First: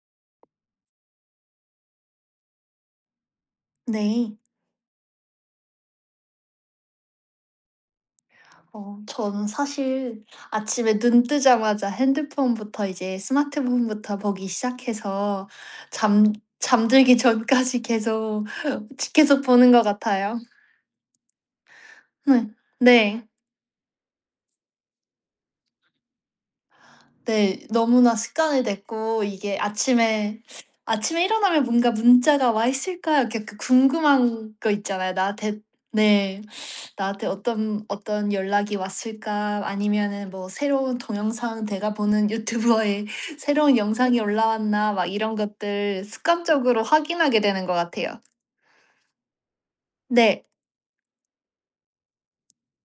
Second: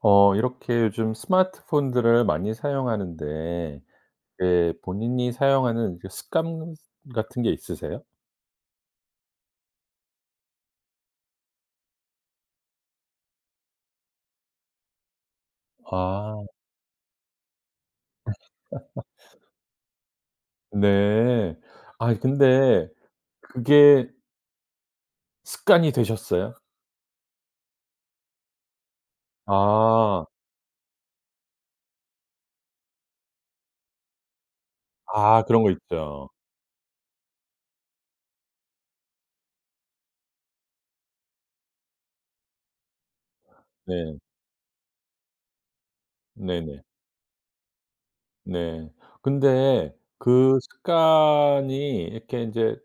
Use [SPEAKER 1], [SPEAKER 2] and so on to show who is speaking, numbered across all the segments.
[SPEAKER 1] 이렇게 요즘 스마트폰들을 많이 사용하는데
[SPEAKER 2] 네.
[SPEAKER 1] 예, 본인이 사용하는 그 습관 같은 게 있으세요?
[SPEAKER 2] 저는 사실 아침에 눈 뜨자마자 핸드폰부터 스마트폰부터 보기 시작해서 잠
[SPEAKER 1] 아,
[SPEAKER 2] 잠들기 전까지 계속 계속 보는 것 같아요.
[SPEAKER 1] 네. 아
[SPEAKER 2] 네.
[SPEAKER 1] 근데
[SPEAKER 2] 네.
[SPEAKER 1] 그게 습관이 되셨어요?
[SPEAKER 2] 네. 너무나 습관이 됐고 이게
[SPEAKER 1] 아.
[SPEAKER 2] 아침에 일어나면 뭔가 '문자가 와 있을까?' 이렇게 그 궁금한 거 있잖아요.
[SPEAKER 1] 아
[SPEAKER 2] 나한테.
[SPEAKER 1] 그런 거 있죠.
[SPEAKER 2] 네. '나한테 어떤 연락이 왔을까?' 아니면은 뭐 '새로운 동영상 내가 보는 유튜버의 새로운
[SPEAKER 1] 네.
[SPEAKER 2] 영상이 올라왔나?' 막 이런 것들 습관적으로
[SPEAKER 1] 네네.
[SPEAKER 2] 확인하게 되는 것 같아요.
[SPEAKER 1] 네. 근데
[SPEAKER 2] 네.
[SPEAKER 1] 그 습관이 이렇게 이제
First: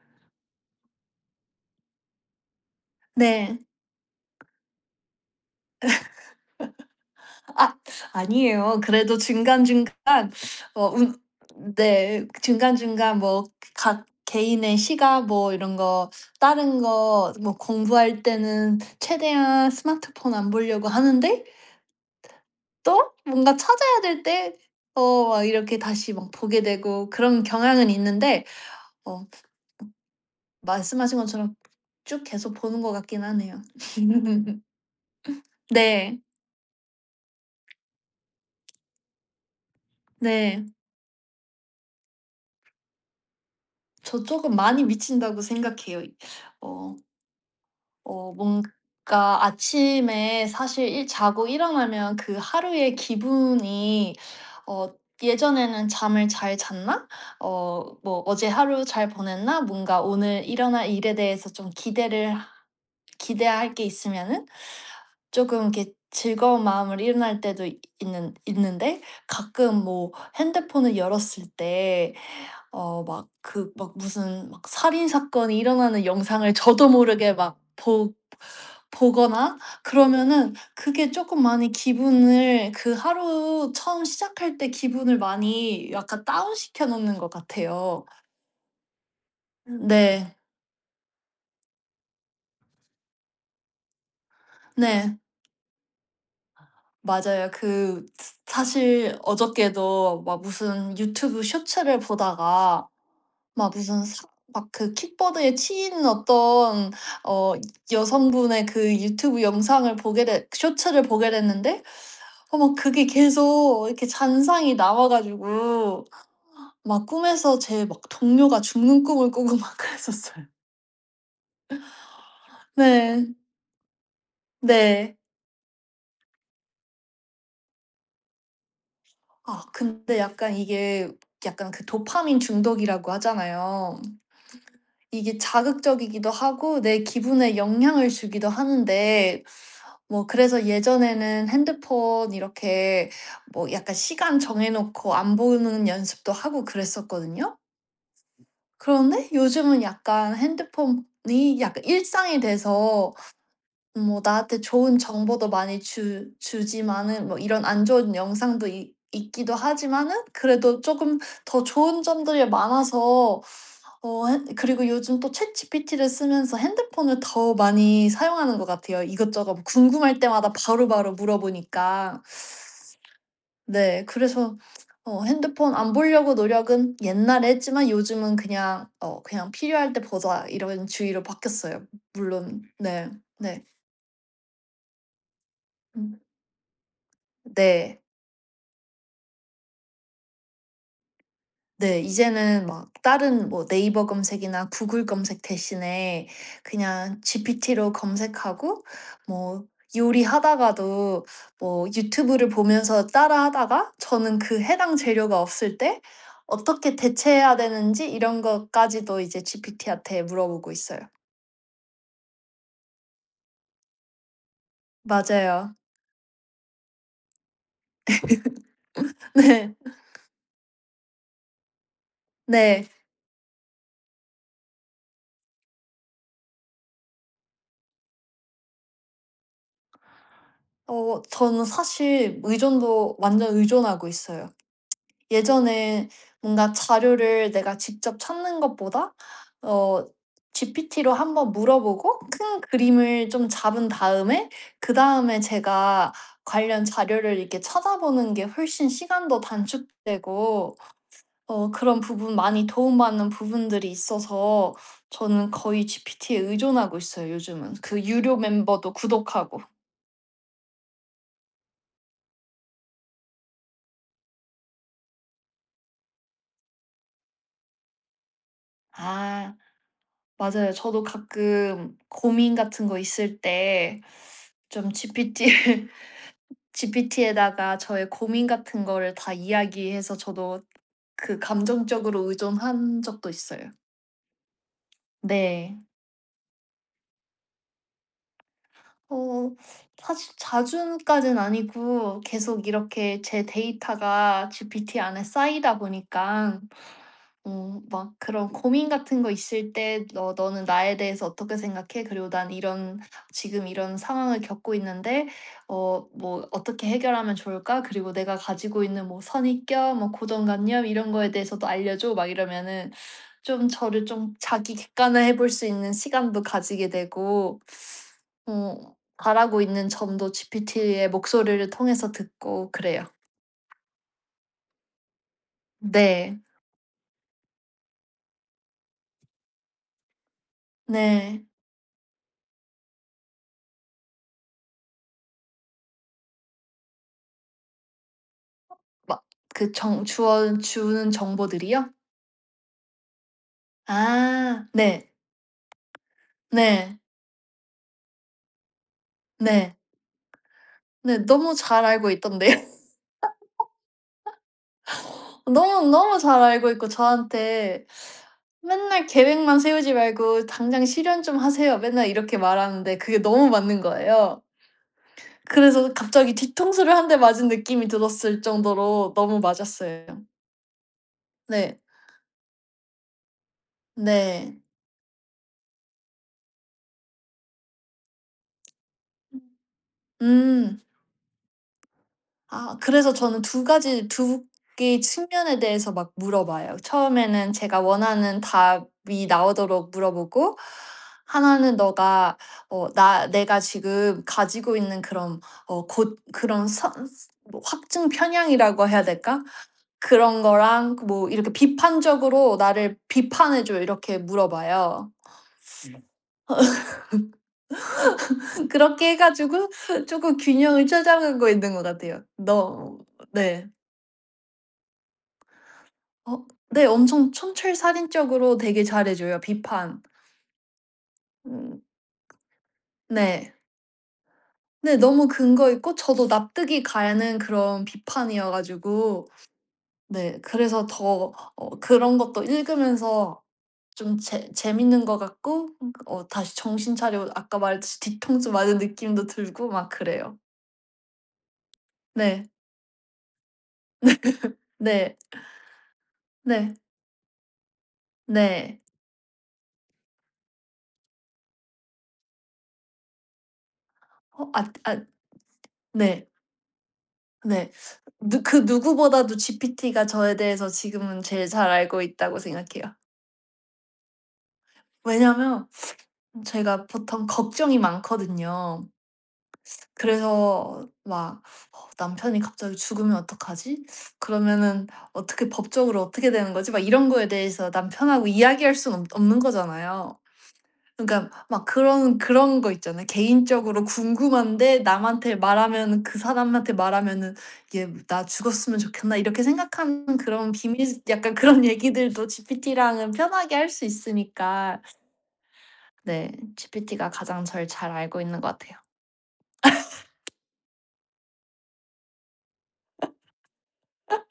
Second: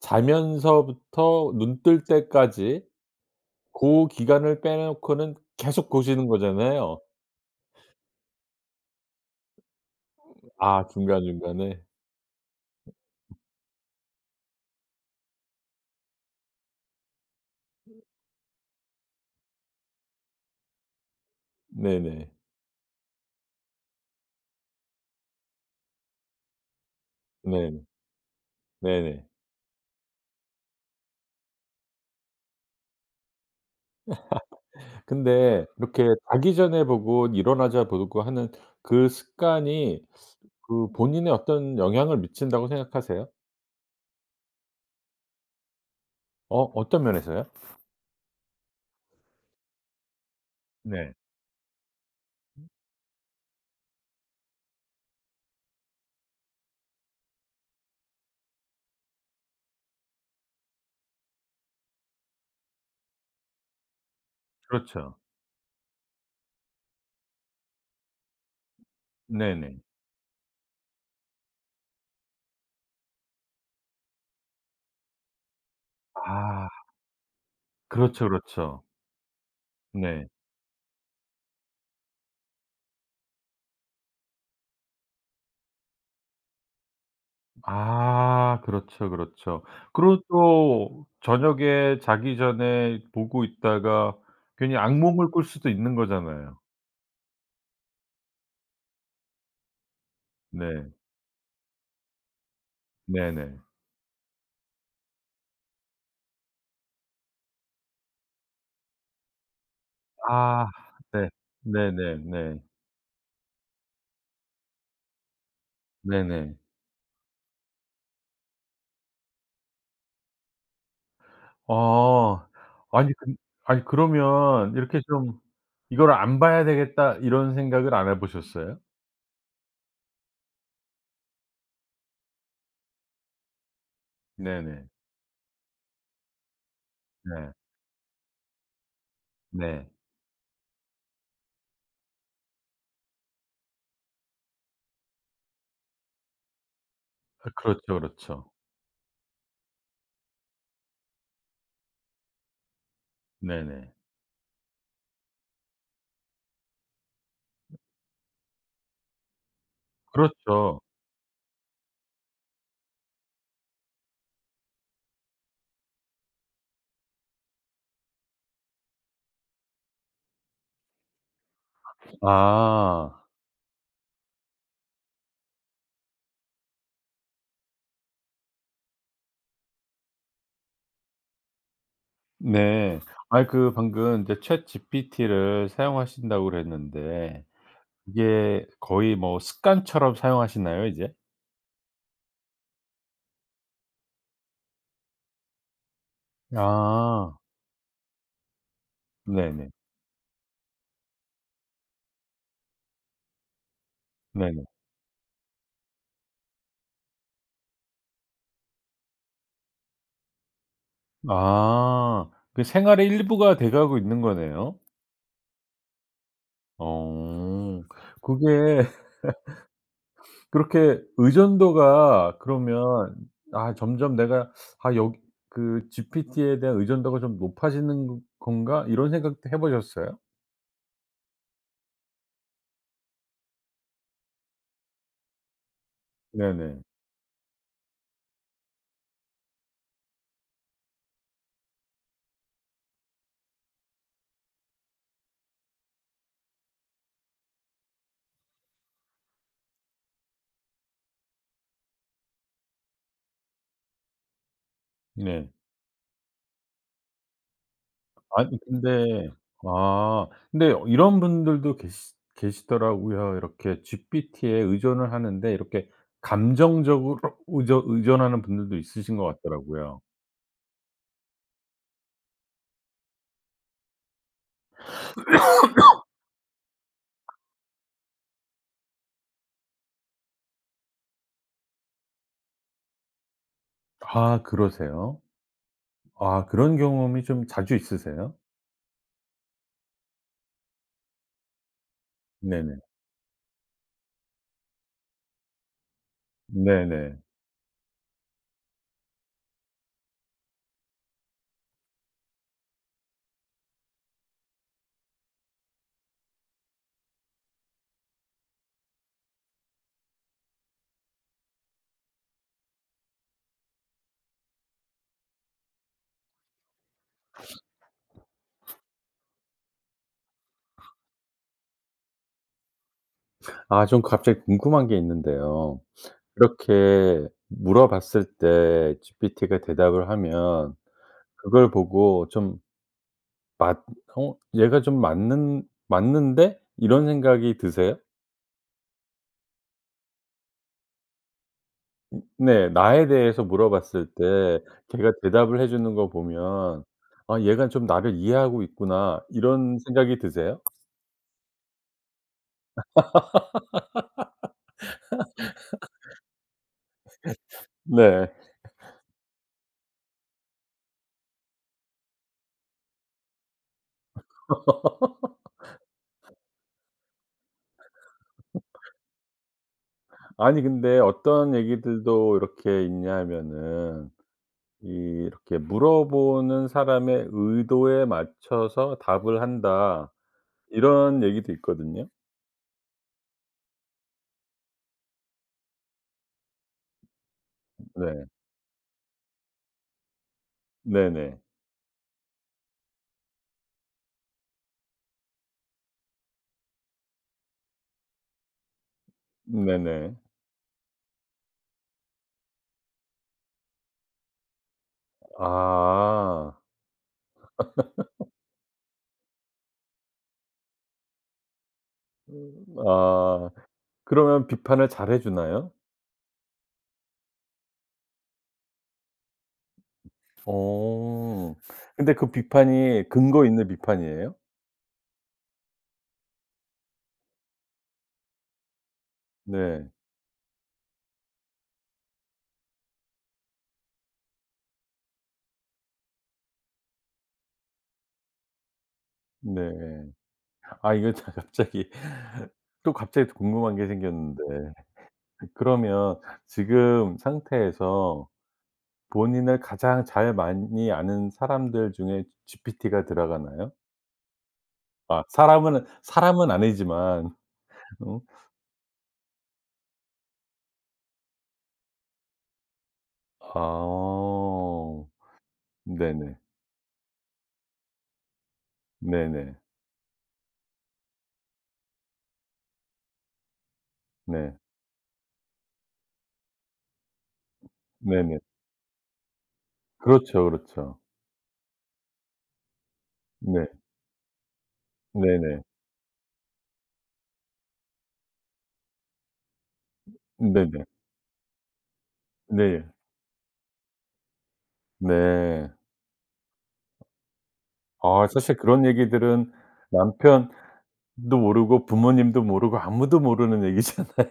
[SPEAKER 1] 자면서부터 눈 뜰 때까지
[SPEAKER 2] 네.
[SPEAKER 1] 그 기간을 빼 놓고는 계속 보시는 거잖아요.
[SPEAKER 2] 아, 아니에요. 그래도 중간중간 어
[SPEAKER 1] 아
[SPEAKER 2] 운
[SPEAKER 1] 중간중간에.
[SPEAKER 2] 네. 중간중간 뭐 각 개인의 시간 뭐 이런 거 다른 거 뭐 공부할 때는 최대한 스마트폰 안 보려고 하는데
[SPEAKER 1] 네네.
[SPEAKER 2] 또 뭔가 찾아야 될 때 막 이렇게 다시 막 보게 되고 그런
[SPEAKER 1] 네네.
[SPEAKER 2] 경향은 있는데 어
[SPEAKER 1] 네네.
[SPEAKER 2] 말씀하신 것처럼 쭉 계속 보는 것 같긴 하네요.
[SPEAKER 1] 근데 이렇게
[SPEAKER 2] 네.
[SPEAKER 1] 자기 전에 보고 일어나자 보고 하는 그 습관이
[SPEAKER 2] 네.
[SPEAKER 1] 그 본인에 어떤 영향을 미친다고 생각하세요?
[SPEAKER 2] 저 쪼금 많이 미친다고 생각해요.
[SPEAKER 1] 어
[SPEAKER 2] 어
[SPEAKER 1] 어떤 면에서요?
[SPEAKER 2] 뭔가 아침에 사실 일
[SPEAKER 1] 네.
[SPEAKER 2] 자고 일어나면 그 하루의 기분이, 어 예전에는 '잠을 잘 잤나?' 뭐 '어제 하루 잘 보냈나?' 뭔가 오늘 일어날 일에 대해서 좀 기대를 기대할 게 있으면은
[SPEAKER 1] 그렇죠.
[SPEAKER 2] 조금 이렇게 즐거운 마을 일어날 때도 있는데
[SPEAKER 1] 네네.
[SPEAKER 2] 가끔 뭐 핸드폰을 열었을 때 막 그 막 무슨 막 살인 사건이 일어나는 영상을
[SPEAKER 1] 아
[SPEAKER 2] 저도 모르게 막 보
[SPEAKER 1] 그렇죠, 그렇죠.
[SPEAKER 2] 보거나
[SPEAKER 1] 네.
[SPEAKER 2] 그러면은 그게 조금 많이 기분을 그 하루 처음 시작할 때 기분을 많이 약간 다운시켜 놓는 것 같아요.
[SPEAKER 1] 아 그렇죠, 그렇죠. 그리고
[SPEAKER 2] 네.
[SPEAKER 1] 또 저녁에 자기 전에 보고 있다가 괜히
[SPEAKER 2] 네.
[SPEAKER 1] 악몽을 꿀 수도 있는 거잖아요.
[SPEAKER 2] 맞아요. 그 사실 어저께도 막
[SPEAKER 1] 네.
[SPEAKER 2] 무슨 유튜브 쇼츠를 보다가
[SPEAKER 1] 네네.
[SPEAKER 2] 막 무슨 막 그 킥보드에 치인 어떤 어 여성분의 그 유튜브 영상을 보게 됐
[SPEAKER 1] 아
[SPEAKER 2] 쇼츠를
[SPEAKER 1] 네.
[SPEAKER 2] 보게 됐는데
[SPEAKER 1] 네네네.
[SPEAKER 2] 막 그게 계속 이렇게 잔상이 나와 가지고
[SPEAKER 1] 네네.
[SPEAKER 2] 막 꿈에서 제 막 동료가 죽는 꿈을 꾸고 막 그랬었어요.
[SPEAKER 1] 아. 아니
[SPEAKER 2] 네.
[SPEAKER 1] 근 아니 그러면 이렇게
[SPEAKER 2] 네.
[SPEAKER 1] 좀 '이걸 안 봐야 되겠다.' 이런 생각을 안 해 보셨어요?
[SPEAKER 2] 아 근데 약간 이게 약간 그 도파민 중독이라고 하잖아요.
[SPEAKER 1] 네네.
[SPEAKER 2] 이게 자극적이기도 하고 내
[SPEAKER 1] 네.
[SPEAKER 2] 기분에 영향을 주기도 하는데
[SPEAKER 1] 네.
[SPEAKER 2] 뭐 그래서 예전에는 핸드폰 이렇게 뭐 약간 시간 정해 놓고 안 보는 연습도 하고
[SPEAKER 1] 아
[SPEAKER 2] 그랬었거든요.
[SPEAKER 1] 그렇죠, 그렇죠.
[SPEAKER 2] 그런데 요즘은 약간 핸드폰이 약간 일상이 돼서
[SPEAKER 1] 네네.
[SPEAKER 2] 뭐 나한테 좋은 정보도 많이 주 주지만은 뭐 이런 안 좋은 영상도 있 있기도 하지만은 그래도
[SPEAKER 1] 그렇죠.
[SPEAKER 2] 조금 더 좋은 점들이 많아서 어 핸 그리고 요즘 또 챗GPT를 쓰면서 핸드폰을 더 많이 사용하는 것 같아요. 이것저것 뭐 궁금할 때마다 바로바로 물어보니까.
[SPEAKER 1] 아.
[SPEAKER 2] 네, 그래서 핸드폰 안 보려고 노력은 옛날에 했지만 요즘은 그냥 '그냥 필요할 때 보자.' 이런 주의로 바뀌었어요. 물론
[SPEAKER 1] 네.
[SPEAKER 2] 네.
[SPEAKER 1] 아니
[SPEAKER 2] 네.
[SPEAKER 1] 그 방금 이제 챗GPT를
[SPEAKER 2] 음.
[SPEAKER 1] 사용하신다고 그랬는데
[SPEAKER 2] 네.
[SPEAKER 1] 이게 거의 뭐 습관처럼 사용하시나요 이제?
[SPEAKER 2] 네. 이제는 막 다른 뭐 네이버 검색이나 구글 검색 대신에 그냥
[SPEAKER 1] 아.
[SPEAKER 2] GPT로 검색하고 뭐
[SPEAKER 1] 네네.
[SPEAKER 2] 요리하다가도 뭐 유튜브를 보면서 따라하다가 저는 그
[SPEAKER 1] 네네.
[SPEAKER 2] 해당 재료가 없을 때 어떻게 대체해야 되는지 이런 것까지도 이제 GPT한테 물어보고 있어요.
[SPEAKER 1] 아. 그 생활의 일부가 돼 가고 있는 거네요.
[SPEAKER 2] 맞아요.
[SPEAKER 1] 어. 그게
[SPEAKER 2] 네.
[SPEAKER 1] 그렇게 의존도가
[SPEAKER 2] 네.
[SPEAKER 1] 그러면 아 점점 내가 '아 여기 그 GPT에 대한 의존도가 좀 높아지는 건가?' 이런 생각도 해 보셨어요?
[SPEAKER 2] 저는 사실 의존도 완전 의존하고 있어요. 예전에 뭔가
[SPEAKER 1] 네네.
[SPEAKER 2] 자료를 내가 직접 찾는 것보다 어 GPT로 한번 물어보고 큰 그림을 좀 잡은 다음에 그다음에 제가 관련 자료를 이렇게 찾아보는 게 훨씬 시간도 단축되고 그런 부분 많이 도움받는 부분들이 있어서
[SPEAKER 1] 네.
[SPEAKER 2] 저는 거의 GPT에 의존하고 있어요, 요즘은. 그 유료
[SPEAKER 1] 아니
[SPEAKER 2] 멤버도
[SPEAKER 1] 근데
[SPEAKER 2] 구독하고.
[SPEAKER 1] 아 근데 이런 분들도 계시더라고요. 이렇게 GPT에 의존을 하는데 이렇게 감정적으로 의존하는 분들도 있으신 것
[SPEAKER 2] 아.
[SPEAKER 1] 같더라고요.
[SPEAKER 2] 맞아요. 저도 가끔 고민 같은 거 있을 때 좀 g p t GPT에다가 저의 고민 같은 거를 다 이야기해서 저도 그 감정적으로 의존한 적도 있어요.
[SPEAKER 1] 아 그러세요?
[SPEAKER 2] 네.
[SPEAKER 1] 아 그런 경험이 좀 자주 있으세요?
[SPEAKER 2] 어 사실 자주까진 아니고 계속
[SPEAKER 1] 네네.
[SPEAKER 2] 이렇게 제 데이터가 GPT 안에 쌓이다 보니까
[SPEAKER 1] 네네.
[SPEAKER 2] 막 그런 고민 같은 거 있을 때 "너 너는 나에 대해서 어떻게 생각해? 그리고 난 이런, 지금 이런 상황을 겪고 있는데 뭐 어떻게 해결하면 좋을까? 그리고 내가 가지고 있는 뭐 선입견 뭐 고정관념 이런 거에 대해서도 알려 줘." 막 이러면은 좀 저를 좀 자기 객관화해 볼 수 있는 시간도 가지게 되고 바라고 있는 점도 GPT의 목소리를 통해서 듣고 그래요.
[SPEAKER 1] 아 좀 갑자기 궁금한 게 있는데요.
[SPEAKER 2] 네.
[SPEAKER 1] 이렇게 물어봤을 때 GPT가 대답을 하면
[SPEAKER 2] 네.
[SPEAKER 1] 그걸 보고 좀 맞 '어 얘가 좀 맞는데?' 이런 생각이 드세요?
[SPEAKER 2] 막 그 정 주어 주는 정보들이요?
[SPEAKER 1] 음, 네. 나에 대해서 물어봤을 때
[SPEAKER 2] 아 네.
[SPEAKER 1] 걔가 대답을 해 주는 거 보면
[SPEAKER 2] 네.
[SPEAKER 1] '아 얘가 좀 나를 이해하고 있구나.'
[SPEAKER 2] 네.
[SPEAKER 1] 이런 생각이 드세요?
[SPEAKER 2] 네. 너무 잘 알고 있던데요. 너무너무 잘 알고 있고 저한테
[SPEAKER 1] 네.
[SPEAKER 2] 맨날 "계획만 세우지 말고 당장 실현 좀 하세요." 맨날 이렇게 말하는데 그게 너무 맞는 거예요. 그래서 갑자기 뒤통수를 한 대 맞은 느낌이 들었을 정도로 너무 맞았어요.
[SPEAKER 1] 아니 근데 어떤
[SPEAKER 2] 네.
[SPEAKER 1] 얘기들도 이렇게 있냐 하면은
[SPEAKER 2] 네.
[SPEAKER 1] 이 이렇게 "물어보는 사람의 의도에 맞춰서 답을 한다."
[SPEAKER 2] 음.
[SPEAKER 1] 이런 얘기도 있거든요.
[SPEAKER 2] 아, 그래서 저는 두 가지 두 개의 측면에 대해서 막 물어봐요. 처음에는 제가
[SPEAKER 1] 네.
[SPEAKER 2] 원하는 답이 나오도록 물어보고,
[SPEAKER 1] 네네.
[SPEAKER 2] 하나는 너가 어 나 내가 지금 가지고 있는 그런 어 곧 그런 선 뭐 확증 편향이라고 해야 될까?
[SPEAKER 1] 네네.
[SPEAKER 2] 그런 거랑 그 뭐 이렇게 비판적으로 "나를 비판해 줘." 이렇게 물어봐요.
[SPEAKER 1] 아.
[SPEAKER 2] 그렇게 해 가지고 조금 균형을 찾아가고 있는 것 같아요. 너
[SPEAKER 1] 아.
[SPEAKER 2] 네.
[SPEAKER 1] 그러면 비판을 잘해 주나요?
[SPEAKER 2] 네. 엄청 촌철살인적으로 되게 잘해 줘요, 비판.
[SPEAKER 1] 어.
[SPEAKER 2] 음.
[SPEAKER 1] 근데 그 비판이
[SPEAKER 2] 네.
[SPEAKER 1] 근거
[SPEAKER 2] 네.
[SPEAKER 1] 있는 비판이에요?
[SPEAKER 2] 너무 근거 있고 저도 납득이 가는 그런 비판이어 가지고
[SPEAKER 1] 네.
[SPEAKER 2] 네, 그래서 더 그런 것도 읽으면서 좀 재 재밌는 것 같고 다시 정신 차리고 아까 말했듯이 뒤통수 맞은 느낌도
[SPEAKER 1] 네.
[SPEAKER 2] 들고 막 그래요.
[SPEAKER 1] 아 이거 참 갑자기
[SPEAKER 2] 네.
[SPEAKER 1] 또 갑자기 또 궁금한 게 생겼는데
[SPEAKER 2] 네.
[SPEAKER 1] 그러면
[SPEAKER 2] 네.
[SPEAKER 1] 지금 상태에서
[SPEAKER 2] 네.
[SPEAKER 1] 본인을 가장 잘 많이 아는 사람들 중에 GPT가 들어가나요?
[SPEAKER 2] 어 앗 앗
[SPEAKER 1] 아 사람은
[SPEAKER 2] 네.
[SPEAKER 1] 사람은 아니지만
[SPEAKER 2] 네.
[SPEAKER 1] 어.
[SPEAKER 2] 누 그 누구보다도 GPT가 저에 대해서 지금은 제일 잘 알고 있다고 생각해요.
[SPEAKER 1] 아.
[SPEAKER 2] 왜냐면
[SPEAKER 1] 네네.
[SPEAKER 2] 제가 보통 걱정이 많거든요.
[SPEAKER 1] 네네.
[SPEAKER 2] 그래서 막 '어 남편이 갑자기 죽으면 어떡하지?
[SPEAKER 1] 네.
[SPEAKER 2] 그러면은 어떻게 법적으로 어떻게 되는 거지?' 막 이런 거에 대해서 남편하고
[SPEAKER 1] 네네.
[SPEAKER 2] 이야기할 수는 없 없는 거잖아요.
[SPEAKER 1] 그렇죠, 그렇죠.
[SPEAKER 2] 그러니까 막 그런 거 있잖아요.
[SPEAKER 1] 네.
[SPEAKER 2] 개인적으로 궁금한데 남한테 말
[SPEAKER 1] 네네.
[SPEAKER 2] 하면 그 사람한테 말하면은 '얘 나 죽었으면 좋겠나?' 이렇게 생각하는 그런
[SPEAKER 1] 네네.
[SPEAKER 2] 비밀 약간 그런 얘기들도
[SPEAKER 1] 네.
[SPEAKER 2] GPT랑은 편하게 할 수 있으니까
[SPEAKER 1] 네.
[SPEAKER 2] 네. GPT가 가장 절 잘 알고
[SPEAKER 1] 아
[SPEAKER 2] 있는 것
[SPEAKER 1] 사실
[SPEAKER 2] 같아요.
[SPEAKER 1] 그런 얘기들은 남편도 모르고 부모님도 모르고 아무도 모르는 얘기잖아요.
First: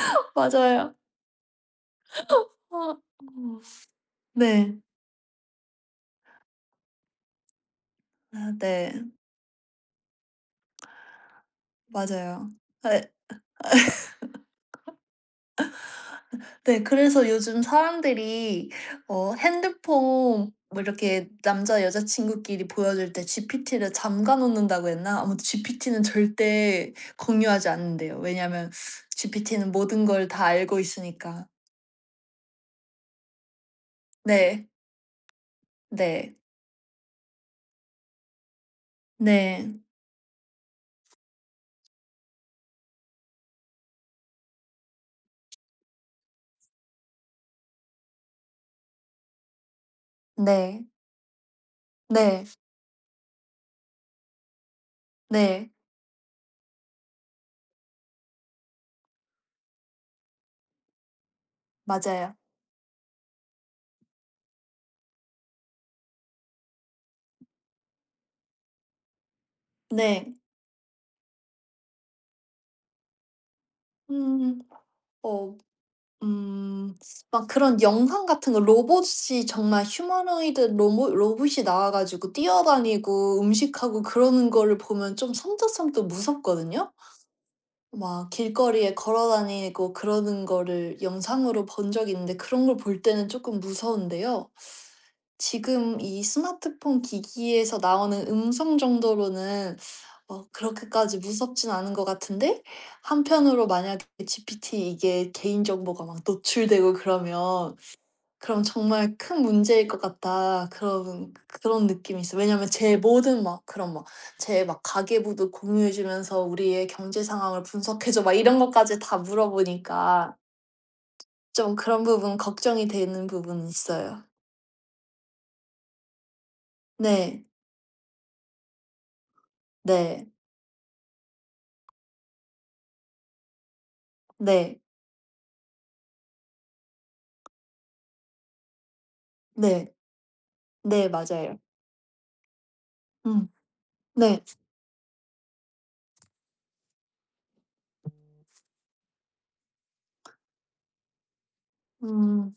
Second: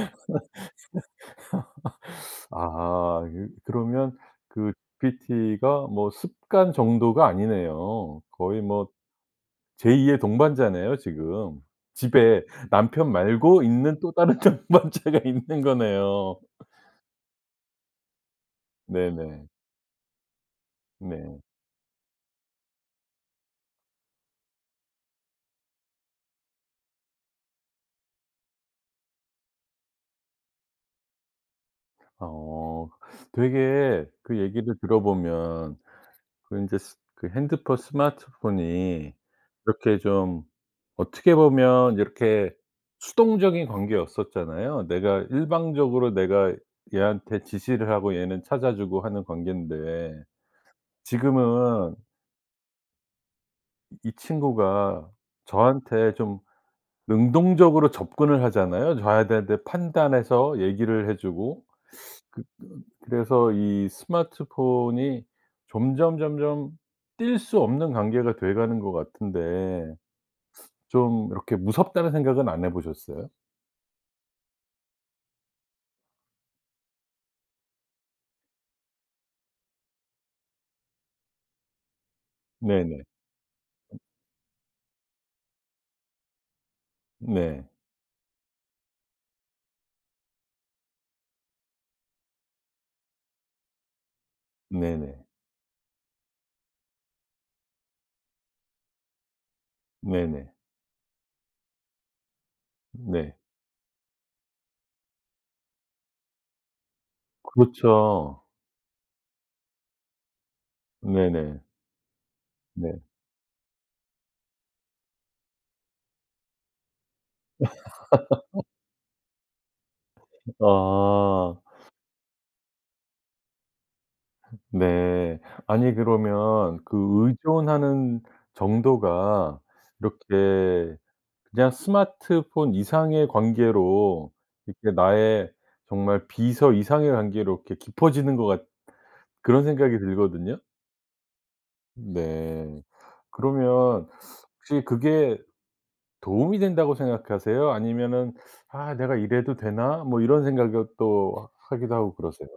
[SPEAKER 2] 맞아요. 아, 어,
[SPEAKER 1] 아 그
[SPEAKER 2] 음.
[SPEAKER 1] 그러면 그
[SPEAKER 2] 네.
[SPEAKER 1] GPT가 뭐 습관 정도가 아니네요.
[SPEAKER 2] 아
[SPEAKER 1] 거의 뭐
[SPEAKER 2] 네.
[SPEAKER 1] 제2의 동반자네요 지금. 집에
[SPEAKER 2] 맞아요. 네,
[SPEAKER 1] 남편 말고 있는 또 다른 동반자가 있는 거네요.
[SPEAKER 2] 네, 그래서 요즘 사람들이
[SPEAKER 1] 네네.
[SPEAKER 2] 핸드폰 뭐 이렇게
[SPEAKER 1] 네.
[SPEAKER 2] 남자 여자 친구끼리 보여줄 때 GPT를 잠가 놓는다고 했나? 아무튼 GPT는 절대 공유하지 않는데요, 왜냐하면 GPT는 모든 걸 다 알고 있으니까.
[SPEAKER 1] 어 되게 그
[SPEAKER 2] 네.
[SPEAKER 1] 얘기를 들어보면
[SPEAKER 2] 네.
[SPEAKER 1] 그 인제 스 그 핸드폰 스마트폰이
[SPEAKER 2] 네.
[SPEAKER 1] 이렇게 좀 어떻게 보면 이렇게 수동적인 관계였었잖아요. 내가 일방적으로 내가 얘한테 지시를 하고 얘는 찾아주고 하는 관계인데
[SPEAKER 2] 네.
[SPEAKER 1] 지금은
[SPEAKER 2] 네.
[SPEAKER 1] 이 친구가
[SPEAKER 2] 네.
[SPEAKER 1] 저한테 좀 능동적으로 접근을 하잖아요. 줘야 되는데 판단해서 얘기를 해 주고
[SPEAKER 2] 맞아요.
[SPEAKER 1] 그 그래서 이 스마트폰이 점점, 점점 뗄 수 없는 관계가 돼 가는 것 같은데
[SPEAKER 2] 네.
[SPEAKER 1] 좀 이렇게 무섭다는 생각은 안 해 보셨어요?
[SPEAKER 2] 음. 어 음. 막 그런 영상 같은 거 로봇이 정말 휴머노이드 로봇이 나와 가지고
[SPEAKER 1] 네네.
[SPEAKER 2] 뛰어다니고 음식하고 그러는 거를 보면 좀 섬찟섬찟 무섭거든요.
[SPEAKER 1] 네.
[SPEAKER 2] 막 길거리에 걸어 다니고 그러는 거를 영상으로 본 적이 있는데 그런 걸 볼 때는 조금 무서운데요.
[SPEAKER 1] 네네.
[SPEAKER 2] 지금 이 스마트폰 기기에서 나오는 음성 정도로는
[SPEAKER 1] 네네.
[SPEAKER 2] 그렇게까지 무섭진 않은 것 같은데
[SPEAKER 1] 네.
[SPEAKER 2] 한편으로 만약에 GPT 이게 개인 정보가 막 노출되고 그러면
[SPEAKER 1] 그렇죠.
[SPEAKER 2] 그럼 정말 큰 문제일 것 같다. 그런
[SPEAKER 1] 네네.
[SPEAKER 2] 그런 느낌이 있어요. 왜냐하면 제
[SPEAKER 1] 네.
[SPEAKER 2] 모든 막 그런 막 제 막 가계부도 공유해 주면서 우리의 경제 상황을 분석해 줘 막 이런 것까지 다 물어보니까
[SPEAKER 1] 아.
[SPEAKER 2] 좀 그런 부분 걱정이 되는 부분이 있어요.
[SPEAKER 1] 네. 아니 그러면 그
[SPEAKER 2] 네.
[SPEAKER 1] 의존하는 정도가
[SPEAKER 2] 네.
[SPEAKER 1] 이렇게 그냥 스마트폰 이상의 관계로
[SPEAKER 2] 네.
[SPEAKER 1] 이렇게 나의 정말 비서 이상의 관계로 이렇게 깊어지는 것 같 그런
[SPEAKER 2] 네.
[SPEAKER 1] 생각이 들거든요.
[SPEAKER 2] 네. 맞아요.
[SPEAKER 1] 네.
[SPEAKER 2] 음.
[SPEAKER 1] 그러면
[SPEAKER 2] 네.
[SPEAKER 1] 혹시 그게 도움이 된다고 생각하세요? 아니면은 '아 내가 이래도 되나?' 뭐 이런 생각을 또 하기도 하고 그러세요?
[SPEAKER 2] 음.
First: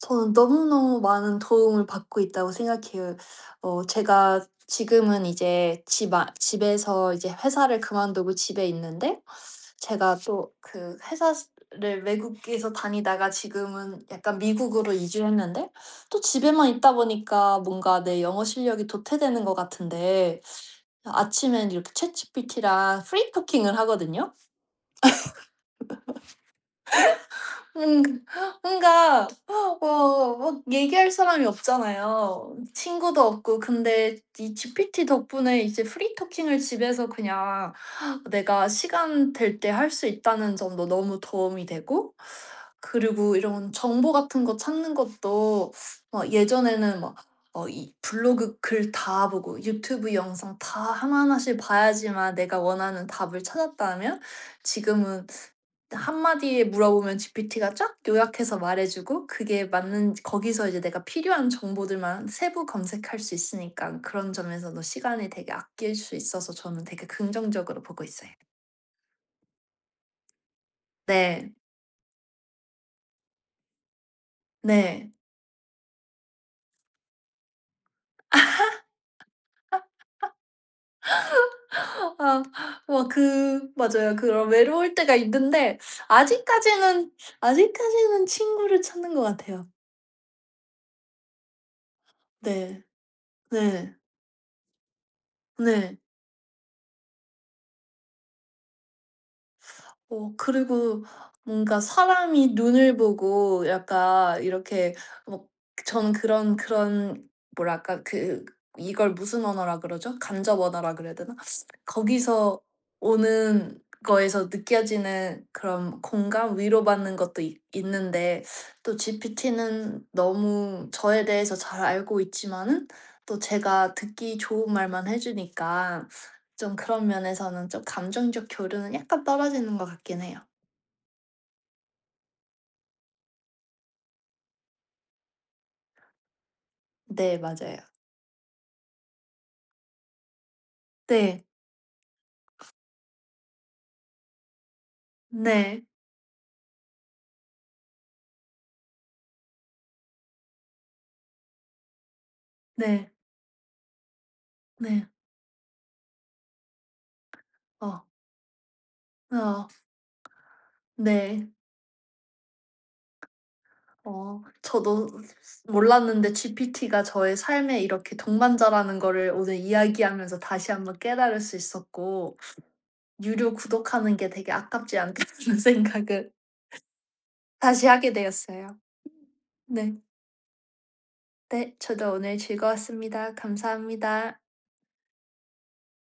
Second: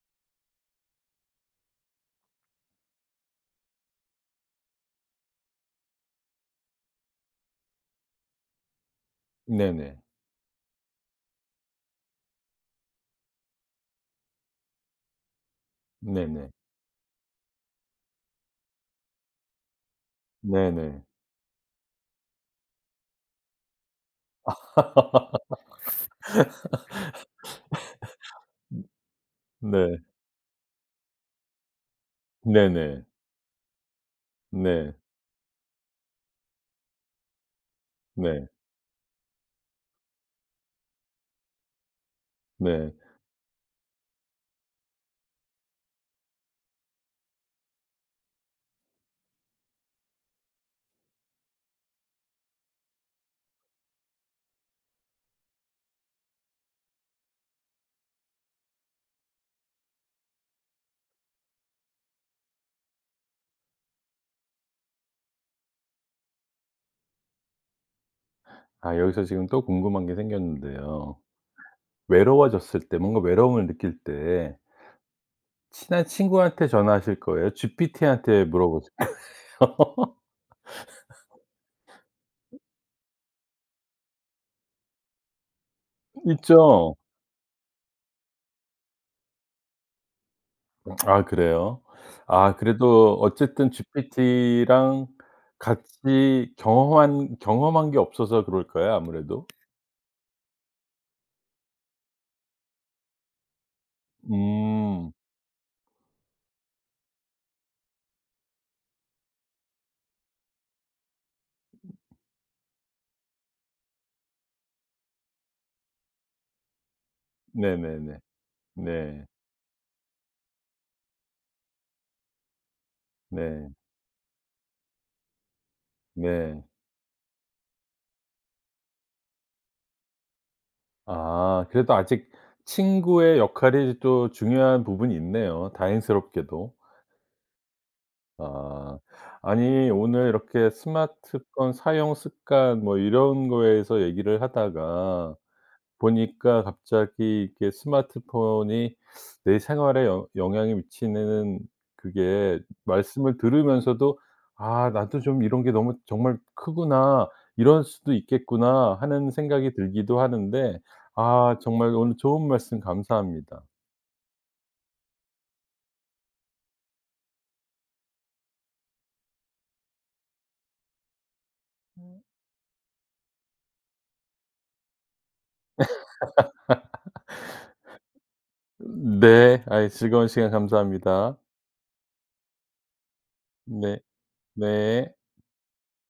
[SPEAKER 2] 저는 너무너무 많은 도움을 받고 있다고 생각해요. 제가 지금은 이제 집 아 집에서 이제 회사를 그만두고 집에 있는데
[SPEAKER 1] 네네.
[SPEAKER 2] 제가 또 그 회사를 외국에서 다니다가 지금은 약간 미국으로 이주했는데 또
[SPEAKER 1] 네네.
[SPEAKER 2] 집에만 있다 보니까 뭔가 내 영어 실력이 도태되는 것 같은데
[SPEAKER 1] 네네.
[SPEAKER 2] 아침엔 이렇게 챗 g 피티랑 프리토킹을 하거든요. 음 뭔가
[SPEAKER 1] 네.
[SPEAKER 2] 막 얘기할 사람이 없잖아요.
[SPEAKER 1] 네네.
[SPEAKER 2] 친구도 없고. 근데 이
[SPEAKER 1] 네.
[SPEAKER 2] GPT 덕분에 이제 프리 토킹을 집에서 그냥
[SPEAKER 1] 네.
[SPEAKER 2] 내가 시간 될 때 할 수 있다는 점도 너무 도움이 되고,
[SPEAKER 1] 네.
[SPEAKER 2] 그리고 이런 정보 같은 거 찾는 것도 막 예전에는 막 이 블로그 글 다 보고 유튜브 영상 다 하나하나씩 봐야지만 내가 원하는 답을 찾았다면 지금은 한마디에 물어보면 GPT가 쫙 요약해서 말해주고 그게 맞는 거기서 이제 내가 필요한 정보들만 세부 검색할 수 있으니까 그런 점에서도 시간이 되게 아낄 수 있어서 저는 되게 긍정적으로 보고 있어요.
[SPEAKER 1] 아 여기서 지금 또 궁금한 게 생겼는데요.
[SPEAKER 2] 네.
[SPEAKER 1] 외로워졌을 때 뭔가 외로움을 느낄 때
[SPEAKER 2] 네.
[SPEAKER 1] 친한 친구한테 전화하실 거예요? GPT한테 물어보세요?
[SPEAKER 2] 아 와 그 맞아요. 그런 외로울 때가 있는데
[SPEAKER 1] 있죠.
[SPEAKER 2] 아직까지는 아직까지는 친구를 찾는 것 같아요.
[SPEAKER 1] 아 그래요? 아
[SPEAKER 2] 네.
[SPEAKER 1] 그래도 어쨌든
[SPEAKER 2] 네.
[SPEAKER 1] GPT랑
[SPEAKER 2] 네.
[SPEAKER 1] 같이 경험한 게 없어서 그럴까요 아무래도?
[SPEAKER 2] 그리고 뭔가 사람이 눈을 보고 약간 이렇게
[SPEAKER 1] 음.
[SPEAKER 2] 뭐 저는 그런 뭐랄까 그 이걸 무슨 언어라 그러죠? 간접 언어라 그래야 되나? 거기서 오는 거에서 느껴지는 그런 공감, 위로받는 것도 있
[SPEAKER 1] 네네네.
[SPEAKER 2] 있는데 또
[SPEAKER 1] 네.
[SPEAKER 2] GPT는 너무 저에 대해서 잘 알고 있지만은 또
[SPEAKER 1] 네.
[SPEAKER 2] 제가 듣기 좋은 말만 해 주니까
[SPEAKER 1] 네.
[SPEAKER 2] 좀 그런 면에서는 좀 감정적 교류는 약간 떨어지는 것 같긴 해요.
[SPEAKER 1] 아 그래도 아직 친구의 역할이 또 중요한 부분이 있네요 다행스럽게도.
[SPEAKER 2] 네, 맞아요.
[SPEAKER 1] 아. 아니 오늘 이렇게
[SPEAKER 2] 네.
[SPEAKER 1] 스마트폰 사용 습관 뭐 이런 거에서 얘기를 하다가
[SPEAKER 2] 네.
[SPEAKER 1] 보니까 갑자기 이게 스마트폰이 내 생활에 영 영향이 미치는 그게
[SPEAKER 2] 네.
[SPEAKER 1] 말씀을 들으면서도 '아
[SPEAKER 2] 네.
[SPEAKER 1] 나도 좀 이런 게 너무 정말 크구나. 이럴
[SPEAKER 2] 어.
[SPEAKER 1] 수도 있겠구나.' 하는
[SPEAKER 2] 어.
[SPEAKER 1] 생각이 들기도 하는데
[SPEAKER 2] 네.
[SPEAKER 1] 아 정말 오늘 좋은 말씀 감사합니다.
[SPEAKER 2] 어. 저도 몰랐는데 GPT가 저의 삶에 이렇게 동반자라는 거를 오늘 이야기하면서 다시 한번 깨달을 수 있었고 유료 구독하는 게 되게 아깝지 않다는 생각을 다시 하게 되었어요.
[SPEAKER 1] 네. 아이
[SPEAKER 2] 네.
[SPEAKER 1] 즐거운 시간 감사합니다.
[SPEAKER 2] 네. 저도 오늘 즐거웠습니다.
[SPEAKER 1] 네.
[SPEAKER 2] 감사합니다.
[SPEAKER 1] 네.